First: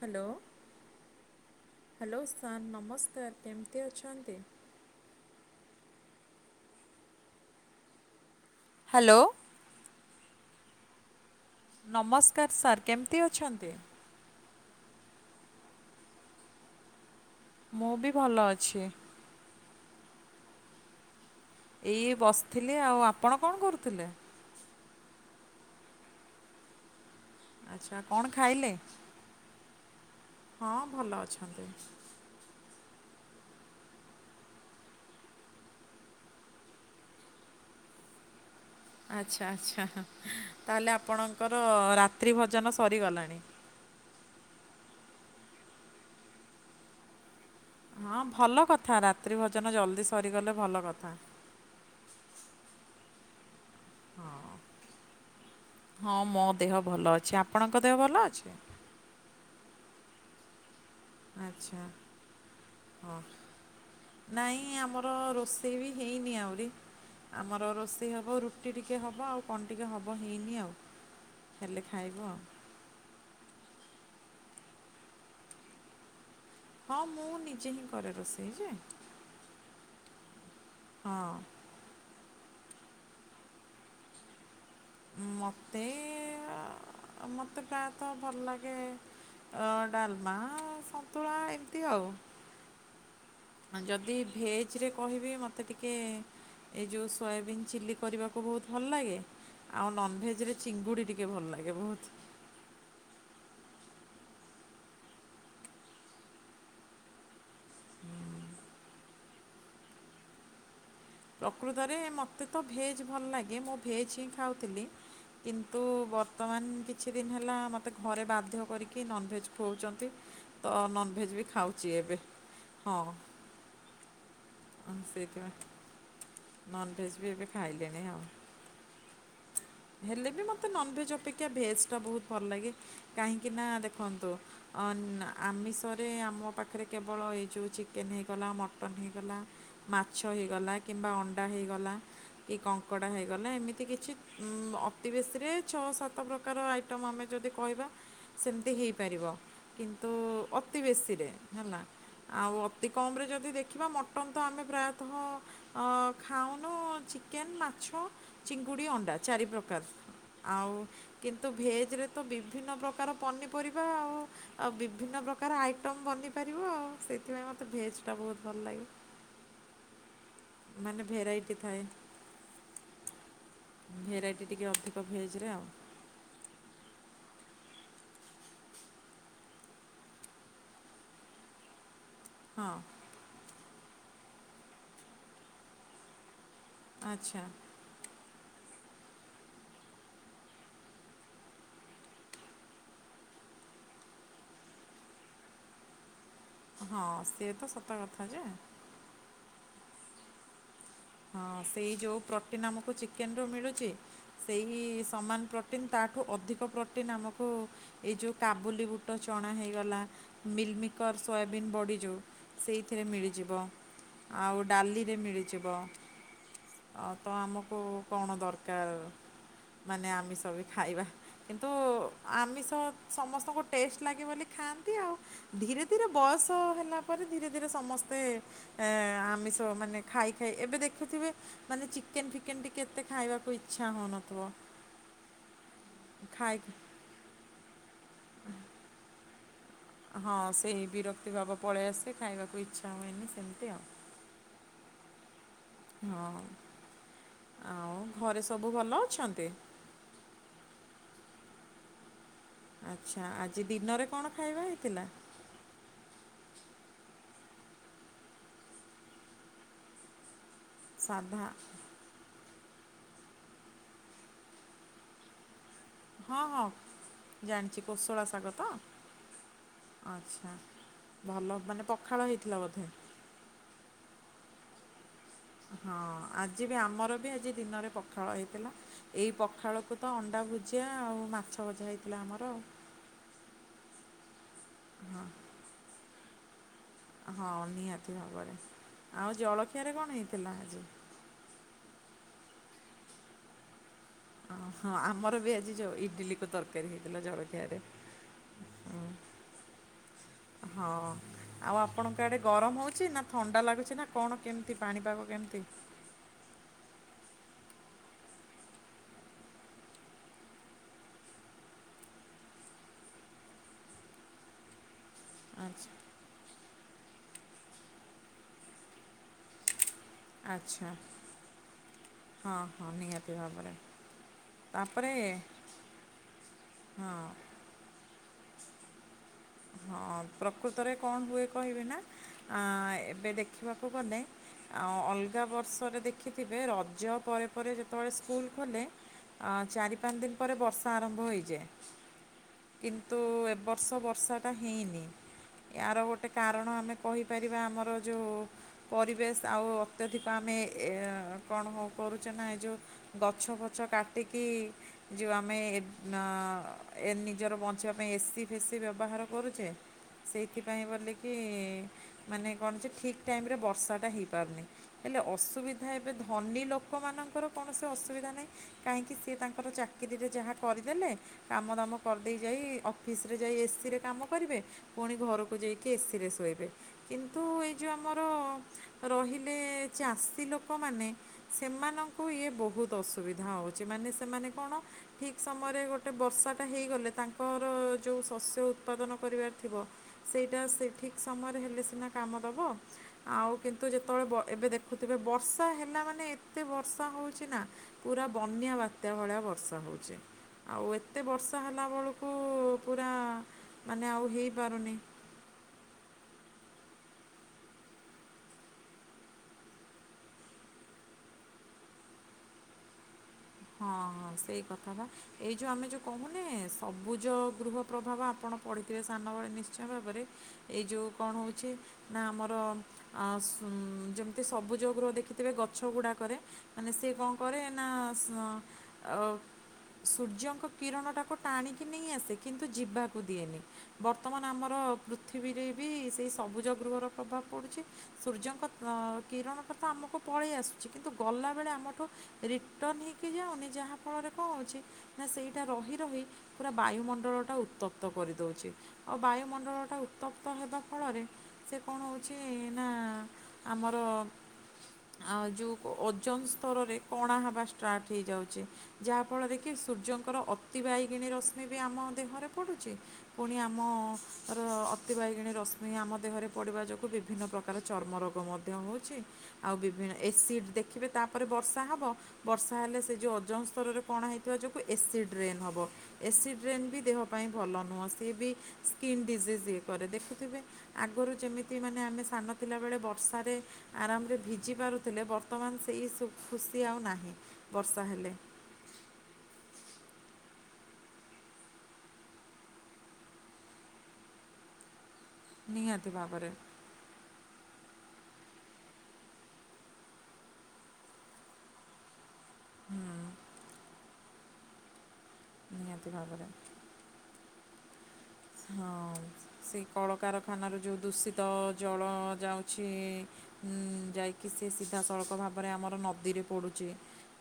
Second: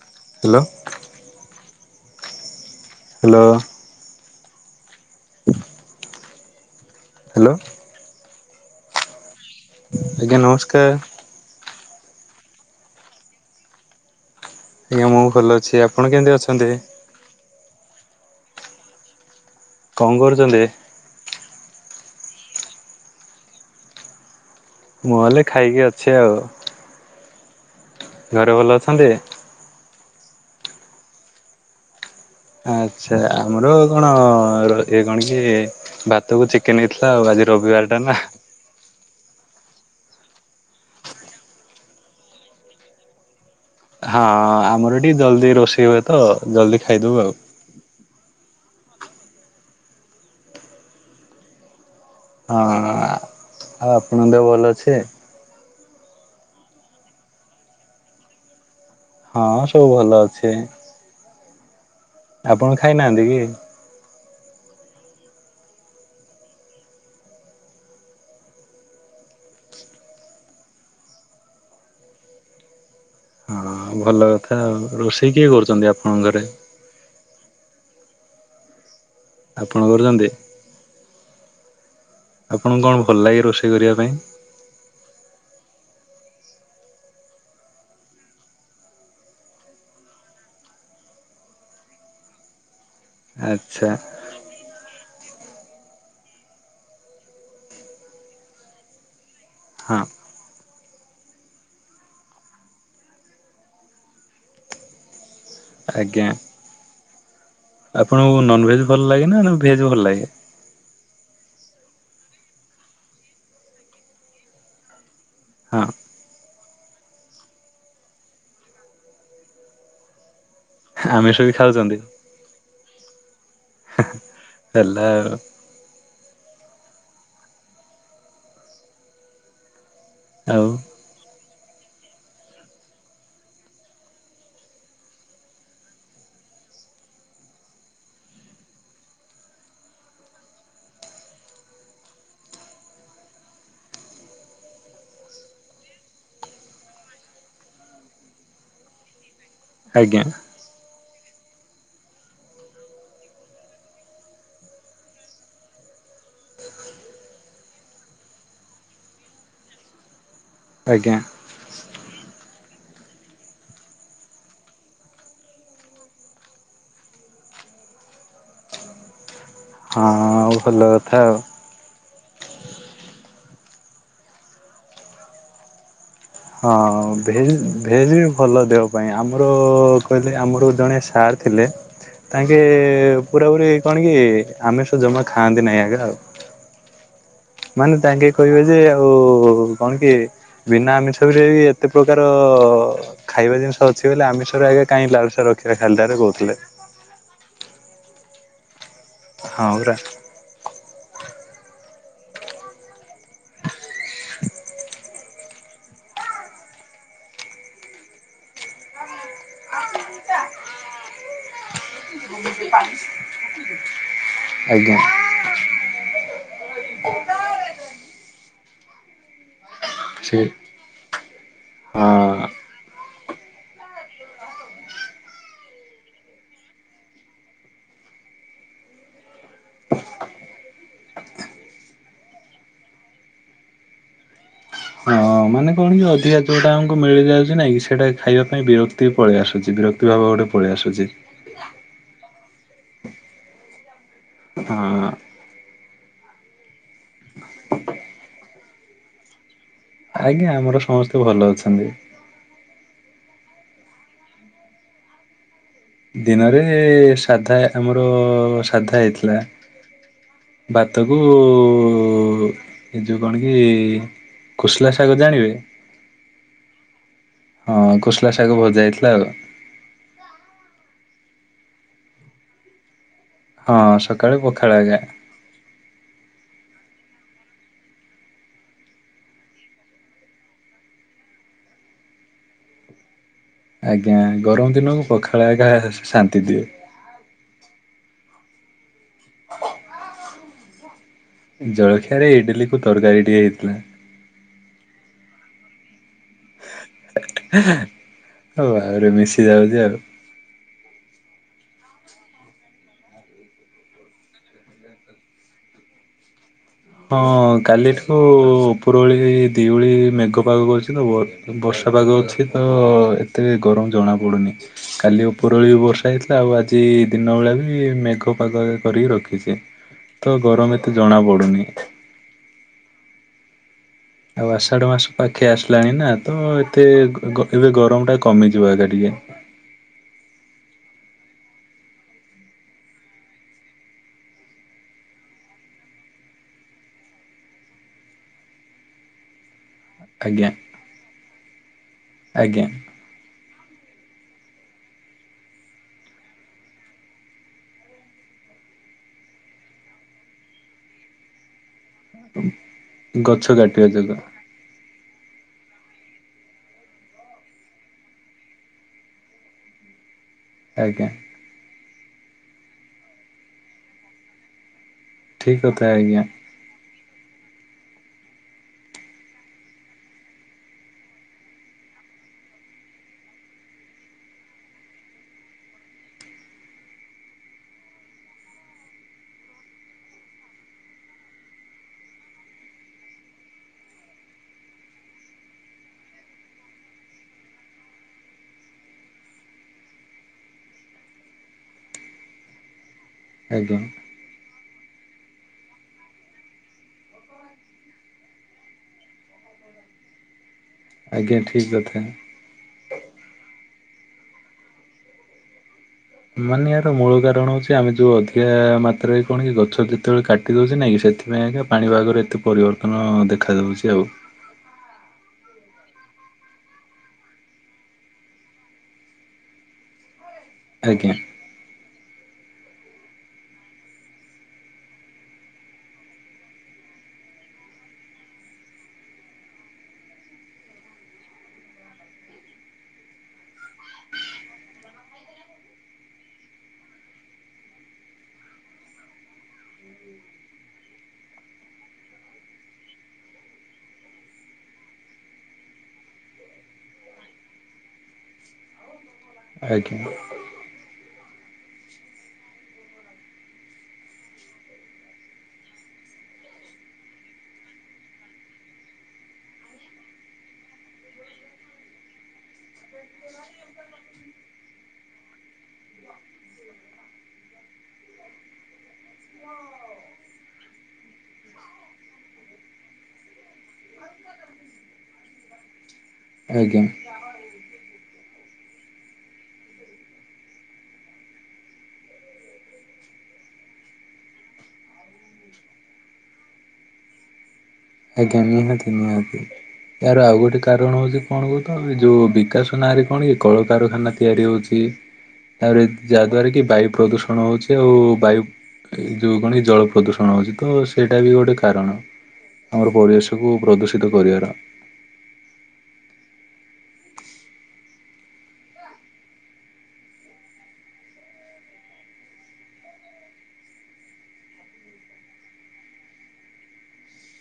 Hello, hello hello sir ନମସ୍କାର hello କେମିତି ଅଛନ୍ତି? ହାଲୋ। ହାଲୋ। ଆଜ୍ଞା, ନମସ୍କାର୍। ନମସ୍କାର ସାର୍ କେମିତି ଅଛନ୍ତି? ଆଜ୍ଞା ମୁଁ ଭଲ ଅଛି ଆପଣ କେମିତି ଅଛନ୍ତି? ମୁଁ ବି ଭଲ ଅଛି। କଣ କରୁଚନ୍ତି? ଏଇ ବସିଥିଲେ ଆଉ ଆପଣ କଣ କରୁଥିଲେ? ମୁଁ ହେଲେ ଖାଇକି ଅଛି ଆଉ। ଆଚ୍ଛା କଣ ଘରେ ଭଲ ଖାଇଲେ ଅଛନ୍ତି? ହଁ ଭଲ ଅଛନ୍ତି। ଆଚ୍ଛା ଆମର କଣ ର ଏ କଣ କି? ଭାତକୁ ଚିକେନ ହେଇଥିଲା ଆଉ ଆଜି ରବିବାର ଟା ନାଁ। ଆଚ୍ଛା ଆଚ୍ଛା ତାହେଲେ ଆପଣଙ୍କର ରାତ୍ରି ଭୋଜନ ସରିଗଲାଣି। ହଁ ଆମର ଟିକେ ଜଲଦି ରୋଷେଇ ହୁଏ ତ ଜଲଦି ଖାଇଦଉ ଆଉ। ହଁ ଭଲ କଥା ରାତ୍ରି ଭୋଜନ ଜଲଦି ସରିଗଲେ ଭଲ କଥା। ହଁ ଆଉ ଆପଣଙ୍କ ଦେହ ଭଲ ଅଛି? ହଁ ମୋ ଦେହ ଭଲ ଅଛି ଆପଣଙ୍କ ଦେହ ଭଲ ଅଛି? ହଁ ସବୁ ଭଲ ଅଛି। ଆଚ୍ଛା। ଆପଣ ଖାଇନାହାନ୍ତି କି? ନାଇଁ ଆମର ରୋଷେଇ ବି ହେଇନି ଆହୁରି ଆମର ରୋଷେଇ ହବ ରୁଟି ଟିକେ ହବ ଆଉ କଣ ଟିକେ ହବ ହେଇନି ଆଉ। ହେଲେ ଖାଇବୁ ଆଉ। ହଁ ଭଲ କଥା ଆଉ ରୋଷେଇ କିଏ କରୁଛନ୍ତି ଆପଣଙ୍କ ଘରେ? ହଁ ମୁଁ ନିଜେ ହିଁ କରେ ରୋଷେଇ ଯେ। ଆପଣ କରୁଚନ୍ତି? ହଁ। ଆପଣଙ୍କୁ କଣ ଭଲ ଲାଗେ ରୋଷେଇ କରିବା ପାଇଁ? ମୋତେ ମୋତେ ପ୍ରାୟ ତ ଭଲ ଲାଗେ ଅ ଡାଲମା ସନ୍ତୁଳା ଏମିତି ଆଉ। ହଁ ଆଚ୍ଛା ଯଦି ଭେଜ ରେ କହିବି ମୋତେ ଟିକେ ଏଇ ଯଉ ସୋୟାବିନ୍ ଚିଲ୍ଲି କରିବାକୁ ବହୁତ ଭଲ ଲାଗେ। ଆଉ ହଁ ନନବେକରେ ଚିଙ୍ଗୁଡ଼ି ଟିକେ ଭଲ ଲାଗେ ବହୁତ। ଆଜ୍ଞା ଆପଣଙ୍କୁ ନନଭେଜ୍ ଭଲ ଲାଗେ ନା ଭେଜ୍ ଭଲ ଲାଗେ? ପ୍ରକୃତରେ ମୋତେ ତ ଭେଜ୍ ଭଲ ଲାଗେ, ମୁଁ ଭେଜ୍ ହିଁ ଖାଉଥିଲି। କିନ୍ତୁ ହଁ ବର୍ତ୍ତମାନ କିଛି ଦିନ ହେଲା ମୋତେ ଘରେ ବାଧ୍ୟ କରିକି ନନଭେଜ୍ ଖଉଛନ୍ତି। ତ ନନଭେଜ୍ ଆମିଷ ବି ଖାଉଛି ଖାଉଛନ୍ତି? ଏବେ, ହଁ। ଓହ ହେଲା ଆଉ ସେଇଥି ପାଇଁ ନନଭେଜ ବି ଏବେ ଖାଇଲେଣି ଆଉ। ହେଲେ ବି ଆଉ ମୋତେ ନନଭେଜ୍ ଅପେକ୍ଷା ଭେଜ୍ ଟା ବୋହୁତ ଭଲ ଲାଗେ କାହିଁକିନା ଦେଖନ୍ତୁ ଅନା ଆମିଷରେ ଆମ ପାଖରେ କେବଳ ଏଇ ଯଉ ଚିକେନ ହେଇଗଲା ମଟନ୍ ହେଇଗଲା। ମାଛ ହେଇଗଲା କିମ୍ବା ଅଣ୍ଡା ହେଇଗଲା କି କଙ୍କଡ଼ା ହେଇଗଲା ଏମିତି କିଛି ଅତି ବେଶୀରେ ଛଅ ସାତ ପ୍ରକାର ଆଇଟମ୍ ଆମେ ଯଦି କହିବା ସେମିତି ହେଇପାରିବ କିନ୍ତୁ ଆଜ୍ଞା ଅତି ବେଶୀରେ ହେଲା। ଆଉ ଅତି କମରେ ଯଦି ଦେଖିବା ମଟନ୍ ତ ଆମେ ପ୍ରାୟତଃ ଅ ଖାଉନୁ ଚିକେନ ମାଛ ଚିଙ୍ଗୁଡି ଅଣ୍ଟ ଚାରି ପ୍ରକାର ଆଉ ଆଜ୍ଞା କି ତ ଭେଜରେ ତ ବିଭିନ୍ନ ପ୍ରକାର ପନିପରିବା ଆଉ ଆଉ ବିଭିନ୍ନ ପ୍ରକାର ଆଇଟମ୍ ବନିପାରିବ ଆଉ ସେଇଥିପାଇଁ ମୋତେ ଭେଜ୍ ଟା ବହୁତ ଭଲ ଲାଗେ। ହଁ ଭଲ ମାନେ କଥା ଆଉ। ଭେରାଇଟି ଥାଏ। ଭେରାଇଟି ଟିକେ ଅଧିକ ଭେଜରେ ଆଉ। ହଁ ଭେଜ୍ ଭେଜ୍ ବି ଭଲ ଦେହ ପାଇଁ ଆମର କହିଲେ ଆମର ଜଣେ ସାର୍ ଥିଲେ। ତାଙ୍କେ ହଁ ପୁରାପୁରୀ କଣ କି ଆମିଷ ଜମା ଖାଆନ୍ତି ନାହିଁ, ଆଜ୍ଞା ଆଉ। ଆଚ୍ଛା। ମାନେ ତାଙ୍କେ କହିବେ ଯେ ଆଉ କଣ କି ବିନା ଆମିସ ରେ ବି ଏତେ ପ୍ରକାର ଖାଇବା ଜିନିଷ ଅଛି ବୋଲି ଆମିଷରେ ଆଜ୍ଞ୍ୟା କାଇଁ ଲାଳସା ରଖି ଖାଲିଟାରେ କହୁଥିଲେ। ହଁ ସିଏତ ସତ କଥା ନା। ହଁ ପରା। ହଁ ସେଇ ଯୋଉ ପ୍ରୋଟିନ୍ ଆମକୁ ଚିକେନ ରୁ ମିଳୁଛି। ସେହି ସମାନ ପ୍ରୋଟିନ୍ ତାଠୁ ଅଧିକ ପ୍ରୋଟିନ ଆମକୁ ଏଇ ଯୋଉ କାବୁଲି ବୁଟ ଚଣା ହେଇଗଲା। ମିଲମିକର ସୋୟାବିନ୍ ବଡ଼ି ଯୋଉ ସେଇଥିରେ ମିଳିଯିବ। ଆଉ ଆଜ୍ଞା। ଡାଲିରେ ମିଳିଯିବ। ଆ ତ ଆମକୁ କଣ ଦରକାର ମାନେ ସେ ଆମିଷ ଭି। ଖାଇବା କିନ୍ତୁ ହଁ। ଆମିଷ ସମସ୍ତଙ୍କୁ ଟେଷ୍ଟେ ଲାଗେ ବୋଲି ଖାଆନ୍ତି ଆଉ। ଧୀରେ ଧୀରେ ବୟସ ହେଲା ପରେ ଧୀରେ ଧୀରେ ସମସ୍ତେ ଏଁ ଆମିଷ ମାନେ ଖାଇ ଖାଇ ଏବେ ଦେ ରଖିଥିବେ ମାନେ ଚିକେନ ଫିକେନ ଟିକେ ଏତେ ଖାଇବାକୁ ଇଚ୍ଛା ହୋଉନଥିବ। ହଁ ମାନେ କଣ କି ଅଧିକା ଯୋଉଟା ଆମକୁ ମିଳିଯାଉଛି। ନାଇଁ କି ସେଇଟା ଖାଇବା ପାଇଁ ବିରକ୍ତି ପଳେଇ ଆସୁଛି, ବିର ବିଭାଗ ଗୋଟେ ପଳେଇଆସୁଛି। ପ୍ରତି ବାବା ପଳେଇ ଆସେ ଖାଇବାକୁ ଇଚ୍ଛା ହୁଏନି ସେମିତି ଆଉ। ହଁ ହଁ। ହଁ ଆଉ ଘରେ ସବୁ ଭଲ ଅଛନ୍ତି? ଆଜ୍ଞା ଆମର ସମସ୍ତେ ଭଲ ଅଛନ୍ତି। ଆଚ୍ଛା ଆଜି ଦିନରେ କଣ ଖାଇବା ହେଇଥିଲା? ଦିନରେ ସାଧା, ଆମର ସାଧା ହେଇଥିଲା। ଭାତକୁ ସାଧା କଣ କି, କୋଶଲା ଶାଗ ଜାଣିବେ ହଁ ହଁ ଜାଣିଚି ହଁ କୋଶଳା କୋଶଲା ଶାଗ ତ? ଭଜା ହେଇଥିଲା ଆଉ। ଆଚ୍ଛା ଭଲ ମାନେ ପଖାଳ ହେଇଥିଲା ବୋଧେ। ହଁ ସକାଳେ ପଖାଳ ହେଇଥିଲା। ହଁ ଆଜି ବି ଆମର ବି ଆଜି ଦିନରେ ପଖାଳ ହେଇଥିଲା। ଏଇ ପଖାଳକୁ ତ ଅଣ୍ଡା ଭୁଜିଆ ଆଉ ମାଛ ଭଜା ହେଇଥିଲା ଆମର। ଆଜ୍ଞା ଗରମ ଦିନକୁ ହଁ। ପଖାଳ ଆଗ ଶାନ୍ତି ଦିଏ। ହଁ ନିହାତି ଭାବରେ ଆଉ ଜଳଖିଆରେ କଣ ହେଇଥିଲା ଆଜି? ଜଳଖିଆ ରେ ଇଡିଲି କୁ ତରକାରୀ ଟିକେ ହେଇଥିଲା। ଓ ହଁ ଆମର ବି ଆଜି ଯୋଉ ଇଡିଲି ତରକାରୀ ହେଇଥିଲା ଜଳଖିଆରେ ହଉ ହଁ। ଆହୁରି ମିଶି ଯାଉଛି ଆଉ। ଆଉ ଆପଣଙ୍କ ଆଡେ ଗରମ ହଉଛି ନା ଥଣ୍ଡା ଲାଗୁଛି ନା କଣ କେମିତି ପାଣିପାଗ କେମିତି? ହଁ କାଲି ଠୁ ଉପରବୁଳି ଦିଓଳି ମେଘପାଗ କରିଛି ତ ବ ବର୍ଷା ପାଗ ଅଛି ତ ଏତେ ଗରମ ଜଣାପଡ଼ୁନି କାଲି ଅ ଉପୁରବୁଳି ବି ଆଚ୍ଛା ବର୍ଷା ହେଇଥିଲା ଆଉ ଆଜି ଦିନବେଳା ବି ମେଘ ପାଗ କରିକି ରଖିଛି। ତ ଗରମ ଆଚ୍ଛା ଏତେ ଜଣାପଡ଼ୁନି। ହଁ ହଁ ନିହାତି ଭାବରେ। ଆଉ ଆଷାଢ଼ ମାସ ତାପରେ ପାଖେଇ ଆସିଲାଣି ନା ତ ଏତେ ହଁ ଏବେ ଗରମଟା କମିଯିବ ଆଗେ ଟିକେ। ହଁ ପ୍ରକୃତରେ କଣ ହୁଏ କହିବି ନା ଆଁ ଏବେ ଦେଖିବାକୁ ଗଲେ। ଆଉ ଅଲଗା ବର୍ଷରେ ଦେଖିଥିବେ ରଜ ପରେ ପରେ ଯେତେବେଳେ ସ୍କୁଲ ଖୋଲେ। ଆ ଚାରି ପାନ ଦିନି ଆଜ୍ଞା ପରେ ବର୍ଷା ଆରମ୍ଭ ହୋଇଯାଏ ଆଜ୍ଞା କିନ୍ତ ତୁ ଏ ବର୍ଷ ବର୍ଷାଟା ହେଇନି। ଇଆର ଗୋଟେ କାରଣ ଆମେ କହିପାରିବା ଆମର ଯୋଉ। ପରିବେଶ ଆଉ ଅତ୍ୟଧିକ ଆମେ ଏ କଣ ହଉ କରୁଛ ନା ଏ ଯେଉଁ ଗଛ ଫଛ କାଟିବା ଯୋଗୁଁ କାଟିକି। ଯଉ ଆମେ ଏ ଅ ନିଜର ବଞ୍ଚିବା ପାଇଁ ଏସିି ଫେସି ବ୍ୟବହାର କରୁଛେ ସେଇଥିପାଇଁ ଆଜ୍ଞା ବୋଲିକି ମାନେ କଣଯେ ଠିକ୍ ଟାଇମରେ ବର୍ଷାଟା ହେଇପାରୁନି ହେଲେ ଠିକ କଥା ଅସୁବିଧା ଏବେ ଆଜ୍ଞା ଧନୀ ଲୋକ ଲୋକମାନଙ୍କର କୌଣସି ଅସୁବିଧା ନାହିଁ କାହିଁକି ସିଏ ତାଙ୍କର ଚାକିରିରେ ଯାହା କରିଦେଲେ। କାମ ଦାମ କରିଦେଇ ଯାଇ ଅଫିସରେ ଯାଇ ଏସିରେ। କାମ କରିବେ ପୁଣି ଘରକୁ ଯାଇକି ଏସିରେ ଶୋଇବେ। କିନ୍ତୁ ଏଇ ଯେଉ ଆମର ରହିଲେ ଚାଷୀ ଲୋକମାନେ। ସେମାନଙ୍କୁ ଇଏ ବହୁତ ଅସୁବିଧା ହଉଛି। ମାନେ ସେମାନେ କଣ। ଠିକ ସମୟରେ ଗୋଟେ ବର୍ଷାଟା ହେଇଗଲେ, ତାଙ୍କର ଯୋଉ ଶସ୍ୟ ଉତ୍ପାଦନ କରିବାର ଥିବ, ସେଇଟା ସେ ଠିକ୍ ସମୟରେ ହେଲେ ସିନା କାମ ଦେବ। ଆଉ ଆଜ୍ଞା। କିନ୍ତୁ ଯେତେବେଳେ ଏବେ ଦେଖୁଥିବେ ବର୍ଷା ହେଲା ମାନେ ଏତେ ବର୍ଷା ହେଉଛି ନା। ପୁରା ବନ୍ୟା ବାତ୍ୟା ଭଳିଆ ବର୍ଷା ହଉଛି ଆଉ ଏତେ ଆଜ୍ଞା ବର୍ଷା ଠିକ କଥା। ହେଲାବୁଳୁ ପୁରା ମାନେ ଆଉ ହେଇପାରୁନି। ମାନେ ଏହାର ମୂଳ କାରଣ ହଉଛି ଆମେ ଯୋଉ ଅଧିକା ମାତ୍ରାରେ କଣ କି ଗଛ ଯେତେବେଳେ କାଟି କାଟି ଦେଉଛି ନାଇଁ କିି, ସେଥିପାଇଁ ଆଜ୍ଞା ପାଣିପାଗରେ ଏତେ ପରିବର୍ତ୍ତନ ଦେଖାଯାଉଛି ହଁ ଆଉ। ହଁ ସେଇ କ [unintelligible] ଏଇ ଯୋଉ ଆମେ ଯଉ କହୁନେ ସବୁଜ ଗୃହ ପ୍ରଭାବ ଆପଣ ପଡ଼ିଥିବେ ସାନବେଳେ ନିଶ୍ଚୟ ଭାବରେ। ଏଇ ଯୋଉ ଆଜ୍ଞା। କଣ ହଉଛି। ନା ଆମର ଯେମିତି ସବୁଜ ଗୃହ ଦେଖିଥିବେ ଗଛ ଗୁଡ଼ାକରେ। ମାନେ ସିଏ କଣ କରେ ନା ଅ ସୂର୍ଯ୍ୟଙ୍କ କିରଣଟାକୁ ଟାଣିକି ନେଇ ଆସେ କିନ୍ତୁ ଯିବାକୁ ଦିଏନି। ବର୍ତ୍ତମାନ ଆମର ପୃଥିବୀରେ ବି ସେଇ ସବୁଜ ଗୃହର ପ୍ରଭାବ ପଡ଼ୁଛି। ସୂର୍ଯ୍ୟଙ୍କ କିରଣଟାତ ଆମକୁ ପଳେଇ ଆସୁଛି କିନ୍ତୁ ଗଲାବେଳେ ଆମଠୁ ରିଟର୍ନ ହେଇକି ଯାଉନି ଯାହା ଫଳରେ କଣ ହଉଛି। ନା ସେଇଟା ରହି ରହି ପୁରା ବାୟୁମଣ୍ଡଳଟା ଉତ୍ତପ୍ତ କରିଦଉଛି। ଓ ବାୟୁମଣ୍ଡଳଟା ଆଜ୍ଞା ଉତ୍ତପ୍ତ ହେବା ଫଳରେ ସେ କଣ ହେଉଛି ନା ଆମର ଆଉ ଯୋଉ ଓଜନ ସ୍ତରରେ କଣା ହେବା ଷ୍ଟାର୍ଟ ହେଇଯାଉଛି। ଯାହାଫଳରେ କି ସୂର୍ଯ୍ୟଙ୍କର ଅତି ବାଇଗେଣୀ ରଶ୍ମି ବି ଆମ ଦେହରେ ପଡୁଛି। ପୁଣି ଆମର ଅତି ବାଇଗେଣୀ ରଶ୍ମି ଆମ ଦେହରେ ପଡ଼ିବା ଯୋଗୁଁ ବିଭିନ୍ନ ପ୍ରକାର ପ୍ରକାର ଚର୍ମ ରୋଗ ମଧ୍ୟ ହେଉଛି ଆଉ ବିଭିନ୍ନ ଏସିଡ ଦେଖିବେ ତାପରେ ବର୍ଷା ହବ। ବର୍ଷା ହେଲେ ସେ ଯୋଉ ଓଜନ ସ୍ତରରେ କଣା ହେଇଥିବା ଯୋଗୁଁ ଏସିଡ୍ ରେନ ହେବ। ଏସିଡ୍ରେ ରେନ ଆଜ୍ଞା ବି ଦେହ ପାଇଁ ଭଲ ନୁହଁ। ସିଏ ବି ସ୍କିନ୍ ଡିଜିଜ୍ ଇଏ କରେ ଦେଖୁଥିବେ। ଆଗରୁ ଯେମିତି ମାନେ ଆମେ ସାନ ଥିଲାବେଳେ ବର୍ଷାରେ ଆରାମରେ ଭିଜି ପାରୁଥିଲେ ବର୍ତ୍ତମାନ ସେଇ ସୁ ଖୁସି ଆଉ ନାହିଁ। ବର୍ଷା ହେଲେ ଆଜ୍ଞା ନିହାତି ନିିହାତି। ଏହାର ଆଉ ଗୋଟେ କାରଣ ହଉଛି କଣ କହୁ ତ ଏ ଯୋଉ ବିକାଶ ନାଁରେ କଣ କି କଳକାରଖାନା ତିଆରି ହଉଛି। ତାପରେ ନିହାତି ଭାବରେ ଯାହାଦ୍ଵାରା କି ବାୟୁ ପ୍ରଦୂଷଣ ଷଣ ହେଉଛି ଆଉ ବାୟୁ ଯେଉଁ କଣ ଜଳ ପ୍ରଦୂଷଣ ହେଉଛି ତ ସେଇଟା ବି ଗୋଟେ କାରଣ। ଆମର ପରିବେଶକୁ ପ୍ରଦୂଷିତ କରିବାର ନିହାତି ଭାବରେ। ହଁ ସେ କଳକାରଖାନାରୁ ଯେଉଁ ଦୂଷିତ ଜଳ ଯାଉଛି। ଯାଇକି ସେ ସିଧାସଳଖ ଭାବରେ ଆମର ନଦୀରେ ପଡ଼ୁଛି।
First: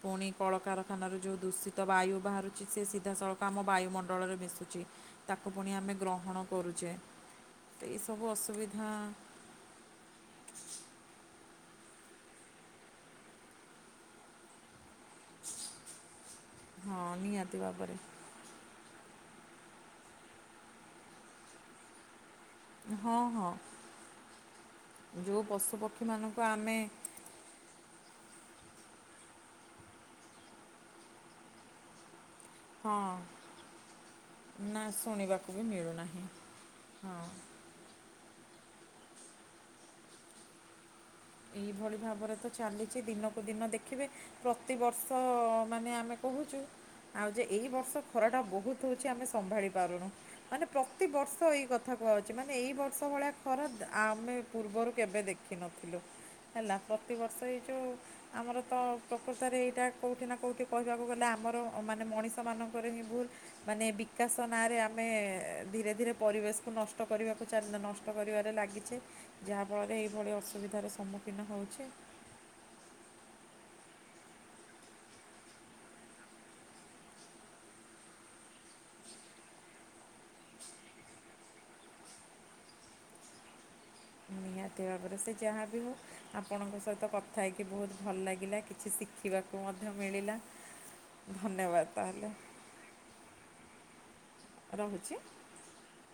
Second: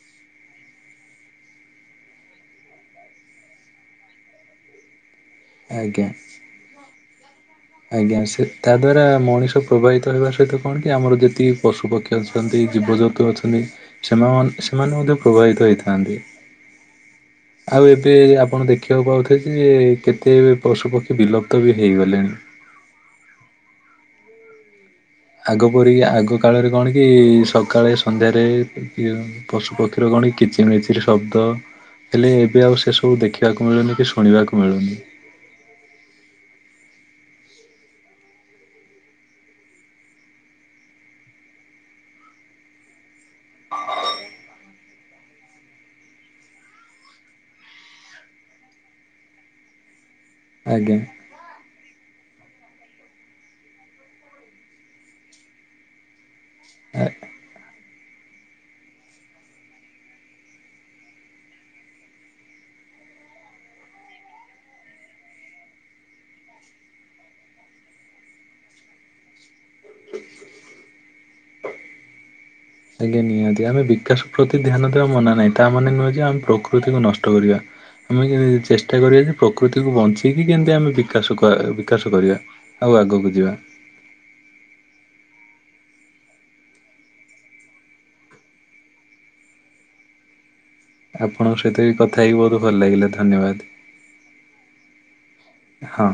ପୁଣି କଳକାରଖାନାରୁ ଯେଉଁ ଦୂଷିତ ବାୟୁ ବାହାରୁଛି ସେ ସିଧାସଳଖ ଆମ ବାୟୁମଣ୍ଡଳରେ ମିଶୁଛି। ତାକୁ ପୁଣି ଆମେ ଆଜ୍ଞା। ଗ୍ରହଣ କରୁଛେ। ତ ଆଜ୍ଞା ଏଇସବୁ ସେ ତା ଅସୁବିଧା ଦ୍ଵାରା ମଣିଷ ପ୍ରବାହିତ ହେବା ସହିତ କଣ କି ଆମର ଯେତିକି ପଶୁପକ୍ଷୀ ଅଛନ୍ତି ଜୀବଜନ୍ତୁ ଅଛନ୍ତି ସେମାନେ ମ ସେମାନେ ମଧ୍ୟ ପ୍ରଭାବିତ ହେଇଥାନ୍ତି। ହଁ ନିୟ ଆଉ ଏବେ ଆପଣ ଦେଖିବାକୁ ପାଉଥିବ ଯେ କେତେ ପଶୁପକ୍ଷୀ ବିଲୁପ୍ତ ବି ହୋଇଇଗଲେଣି। ହଁ ହଁ। ଯେଉଁ ଆଗ ପରିକି ଆଗ ପଶୁପକ୍ଷୀମାନଙ୍କୁ କାଳରେ ଆମେ କଣ କି ସକାଳେ ସନ୍ଧ୍ୟାରେ ପଶୁ ପକ୍ଷୀର କଣ କିଚି ମିଚିରି ଶବ୍ଦ ହେଲେ ବି ଆଉ ସେ ହଁ ସବୁ ଦେଖିବାକୁ ମିଳୁନି କି ଶୁଣିବାକୁ ନା ମିଳୁନି। ଶୁଣିବାକୁ ବି ମିଳୁନାହିଁ ହଁ। ଏଇଭଳି ଭାବରେ ତ ଚାଲିଛି। ଦିନକୁ ଦିନ ଦେଖିବେ ପ୍ରତିବର୍ଷ ମାନେ ଆମେ କହୁଛୁ ଆଉ ଯେ ଏଇ ବର୍ଷ ଖରାଟା ବହୁତ ହଉଛି ଆମେ ସମ୍ଭାଳି ପାରୁନୁ ମାନେ ଆଜ୍ଞା। ପ୍ରତିିବର୍ଷ ଏଇ କଥା। କଥା କୁହାାଉଛି ମାନେ ଏଇ ବର୍ଷ ଭଳିଆ ଖରା ଆମେ ପୂର୍ବରୁ କେବେ ଦେଖିନଥିଲୁ। ହେଲା ପ୍ରତିବର୍ଷ ଏଇ ଯୋଉ ଆମର ତ ପ୍ରକୃଷାରେ ଏଇଟା କେଉଁଠି ନା କେଉଁଠି କହିବାକୁ ଗଲେ ଆମର ମାନେ ମଣିଷମାନଙ୍କର ହିଁ ଭୁଲ। ମାନେ ବିକାଶ ନାଁରେ ଆମେ ଧୀରେ ଧୀରେ ପରିବେଶକୁୁ ନଷ୍ଟ କରିବାକୁ ଚାଲ କଷ୍ଟ କରିବାରେ ଲାଗିଛେ ଯାହାଫଳରେ ଏହିଇଭଳି ଅସୁବିଧାର ସମ୍ମୁଖୀନ ହେଉଛି। ଆଜ୍ଞା ନିହାତି ଆମେ ବିକାଶ ପ୍ରତି ଧ୍ୟାନ ଦେବା ମନା ନାହିଁ ତା ମନେ ନୁହେଁ ଯେ ଆମେ ପ୍ରକୃତିକୁ ନଷ୍ଟ କରିବା। ଆମେ ଚେଷ୍ଟା କରିବା ଯେ ପ୍ରକୃତିକୁ ବଞ୍ଚେଇକି କେମତି ଆମେ ବିକାଶ ବିକାଶ କରିବା। ଆଉ ଆଗକୁ ଯିବା। ନିହାତି ଆାବର ସେ ଯାହା ବି ହଉ ଆପଣଙ୍କ ସହିତ କଥା ହେଇକି ବହୁତ ଭଲ ଲାଗିଲା କିଛି ଶିଖିବାକୁ ମଧ୍ୟ ମିଳିଲା। ଆପଣଙ୍କ ସହିତରେ ଧନ୍ୟବାଦ ବି କଥା ତାହେଲେ ହେଇକି ବହୁତ ଭଲ ଲାଗିଲା ଧନ୍ୟବାଦ। ରହୁଛି। ହଁ।